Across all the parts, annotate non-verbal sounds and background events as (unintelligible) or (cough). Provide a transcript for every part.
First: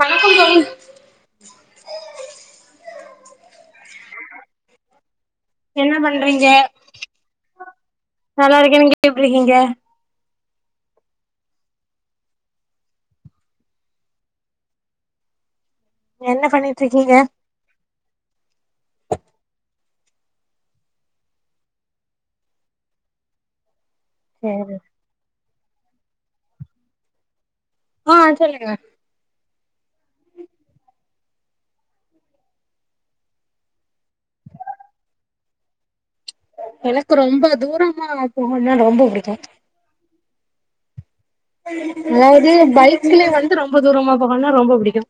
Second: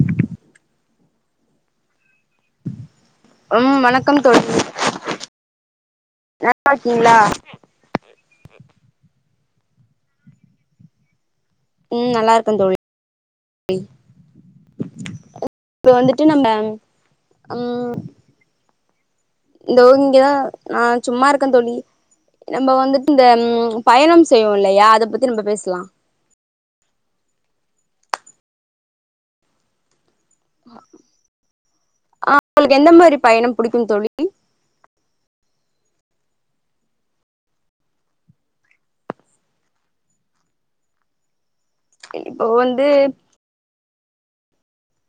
வணக்கம் தோழி உம் வணக்கம் தோழி என்ன பண்றீங்க நல்லா இருக்கீங்களா நல்லா இருக்கே நீங்க எப்டி இருக்கீங் க ம் நல்லா இருக்க தோழி இப்ப வந்துட்டு என்ன நம்ம பண்ணிட்டு இருக்கீங்க அம் இந்தோ இங்க நா சும்மா இருக்கே தோழி நம்ப வந்துட்டு இந்த பயணம் செய்வோ இல்லையா அத பத்தி நம்ப பேசலா ஆ சொல்லுங்க ஆ உங்களுக்கு எந்த மாரி பயணம் பிடிக்கு தோழி எனக்கு ரொம்ப தூரமா போனா ரொம்ப புடிக்கு இப்போ அதாவது வந்து பைக்ல வந்து ரொம்ப தூரமா போகணும்னா ரொம்ப பிடிக்கு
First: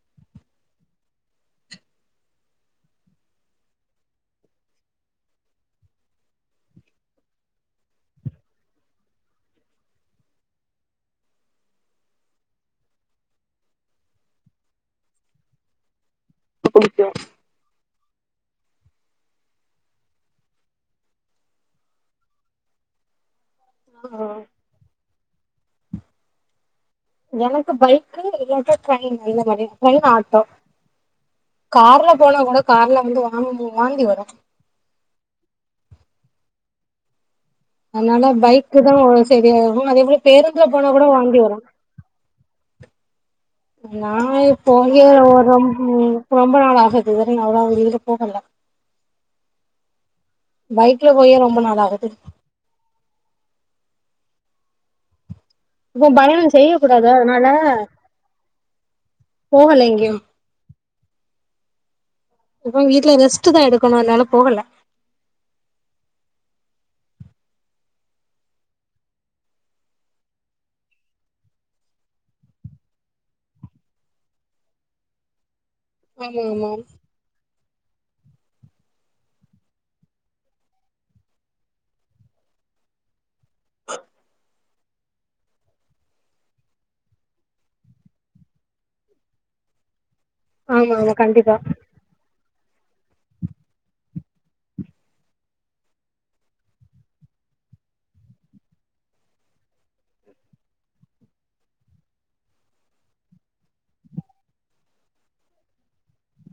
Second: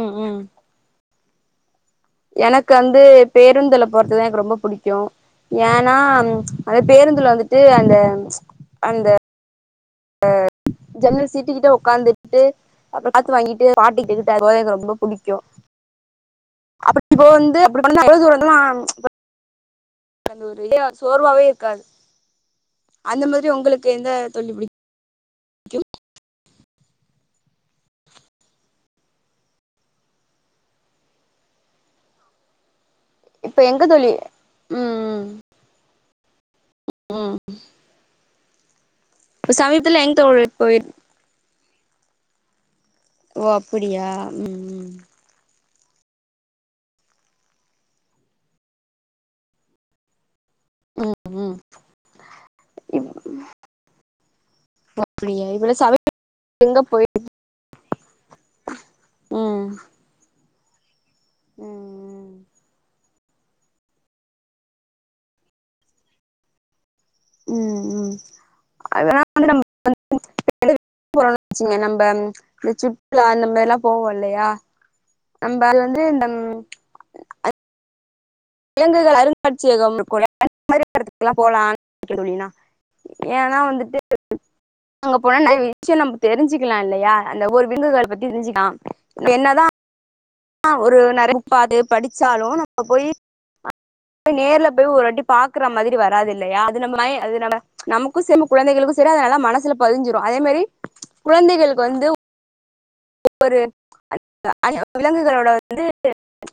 ம் ம் எனக்கு வந்து பேருந்துல போறதுதா எனக்கு ரொம்ப புடிக்கு ஏன்னா அந்த பேருந்துல வந்துட்டு அந்த அந்த ஜன்னல் சீட்டு கிட்ட ஒக்காந்துட்டு அப்பறோ காத்து வாங்கிட்டு பாட்டு கேட்டுட்டு அது போக எனக்கு ரொம்ப பிடிக்கு அப்டி இப்போ வந்து அப்டி அந்த பொழுது வந்து நா அந்த ஒரு இது சோர்வாவே இருக்காது அந்த மாதிரி உங்களுக்கு எந்த தோழி பிடிக் கியூட் எனக்கு பைக்கு இல்லாட்ட ட்ரெயின் இந்த மாதிரி ட்ரெயின் ஆட்டோ கார்ல போனா கூட கார்ல வந்து இப்ப வாந்தி எங்க வாந்தி தோழி வரு ம் ம் ம் அதனால பைக் இதுதான் இப்ப சரியாகு சமீபத்துல எங்க அதேமாரி தோழி பேருந்துல போய் போனா கூட வாந்தி வரும் ஓ அப்படியா ம் நான்இப்பங்க ஒரு ரொம்ப உம் ரொம்ப நாள் ஆகுது வேற அவ்ளவா வெளில போகல பைக்ல போயே ம் ரொம்ப நாள் ஆகுது ப இப்போ பயணம் செய்ய கூடாத அதனால போகல எங்கயும் உஹம் இப்ப வீட்ல எதாச் டுதான் எடுக்கணும் அதனால போகல உம் உம் அதல்லாம் (inaudible) வந்துறோம் வச்சங்க நம்ம இந்த சுற்றுலா அந்த மாரில்லாம் போவோம் இல்லையா அம் பால் வந்து இந்த ஆமா ம் ஆமா இலங்கைகள் அருங்காட்சியகம் ல கூட இந்த மாரி எடத்துக்கலா போலான் நெனைக்குற தோழி நா ஏன்னா வந்துட்டு அங்க போனா நெறைய விஷ்யோ நம்ம தெரிஞ்சிக்கலா இல்லையா அந்த ஒரு விலங்குகள் பத்தி தெரிஞ்சிக்கலா‌ என்னதா அஹ் ஆமா ஒரு ஆமா நெறைய புக் கண்டிப்பா பாத்து படிச்சாலு ப்ப போயி அங்க நேர்ல போயி ஒரு வாட்டி பாக்குற மாதிரி வராது இல்லையா அது நம்ம மை அது நம்ம நமக்கு செரி குழந்தைகளுக்கு செரி அது நல்லா மனசுல பதிஞ்சிரு அதே மாரி குழந்தைகளுக்கு வந்து் ஒரு அஹ் விலங்குகளோட வந்து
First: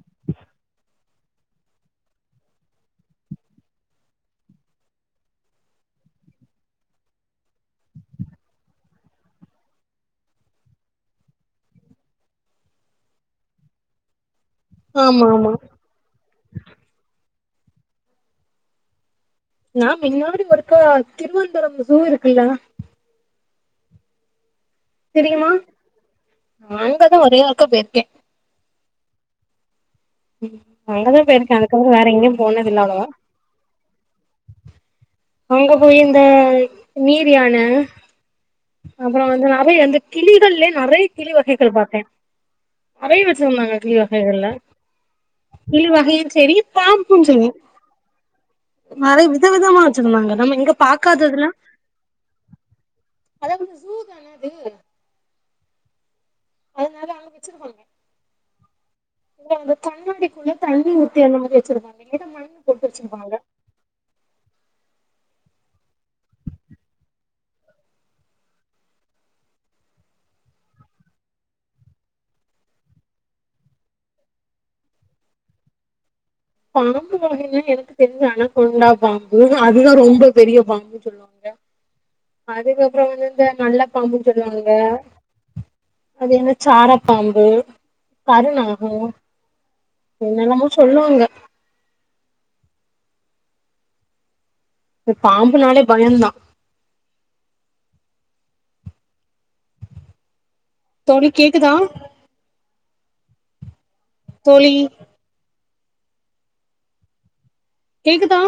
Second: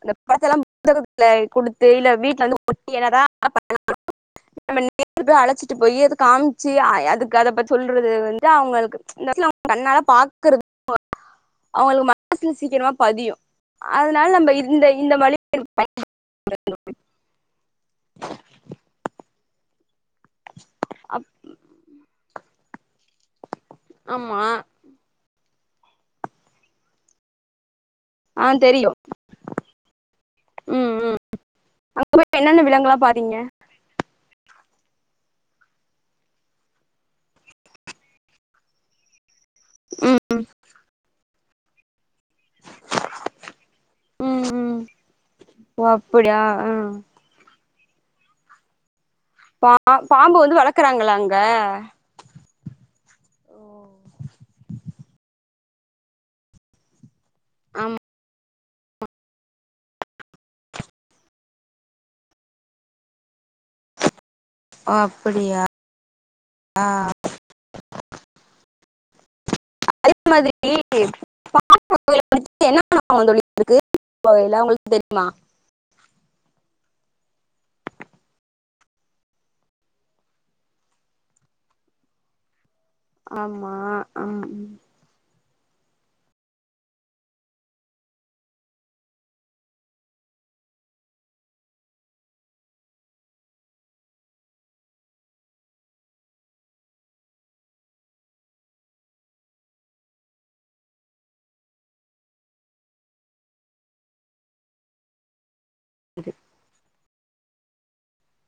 இந்த படத்துலலா புத்தகத்துல குடுத்து இல்ல வீட்டுல வந்து ஒட்டி என்னதா அலப்பற பண்ணாலு நம்ம நேர்ல போயி அழச்சிட்டு போயி அது காம்ச்சி அதுக்கு அத பத்தி சொல்றது வந்து அவுங்களுக்கு இந்த வயசுல அவுங்க கண்ணால பாக்குறது (unintelligible) அவுங்களுக்கு மனசுல சீக்கிரமா பதியு‌ அதனால நம்ம இது இந்த இந்த ஆமா வழி ஆமா (unintelligible) நா முன்னாடி ஒருக்கா திருவனந்தரபுரோ சூ இருக்குல்ல ஆமா தெரியுமா அங்கதா ஒரே ஒருக்கா போயிருக்க அஹ் தெரியு ம் அங்கதா போயிருக்க அதுக்கப்புறோ வேற இப்ப எங்கேயு என்னென்ன போனதில்ல விலங்குல்லா அவ்ளவா பாத்தீங்க அங்க போய் இந்த நீர் யான அப்புறோ வந்து அவை அந்த ம் கிளிகள்ளே நெறைய கிளி வகை கள் பாத்தே நெறைய வெச்சிருந்தாங்க கிளி ம் வகைகள்ல ம் ஓ கிளி வகயும் அப்படியா செரி ஆ பாப்பும் செரி நெறைய வித பா விதமா வச்சிருந்தாங்க பாம்பு நம்ம வந்து இங்க வளர்க்குறாங்களா அங்க பாக்காததுலா அதனால அங்க வச் சிருவாங்க ஆமா இல்ல அந்த கண்ணாடிக்குள்ள தண்ணி ஊத்தி அந்த மாதிரி வச்சிருப்பாங்க இல்லனா மண்ணு போட்டு வச்சிருப்பாங்க அப்படியா அஹ் அதே மாதிரி பாம்பு வகைகள்ல என்ன (unintelligible) உங்களுக்கு தெரியுமா பாம்பு வகைகள்ல எனக்கு தெரிஞ்சி அன கோண்டா பாம்பு அதுதா ரொம்ப பெரிய பாம்புன்னு சொல்லுவாங்க அதுக்கப் புறோ வந்து இந்த ஆமா நல்ல பாம்புன்னு ஆ சொல்லுவாங்க அது என்ன சாரப்பாம்பு கருநாகோ என்னென்னமோ சொல்லுவாங்க பாம்புனாலே பயந்தா தோழி கேக்குதா தோழி இது கேக்குதா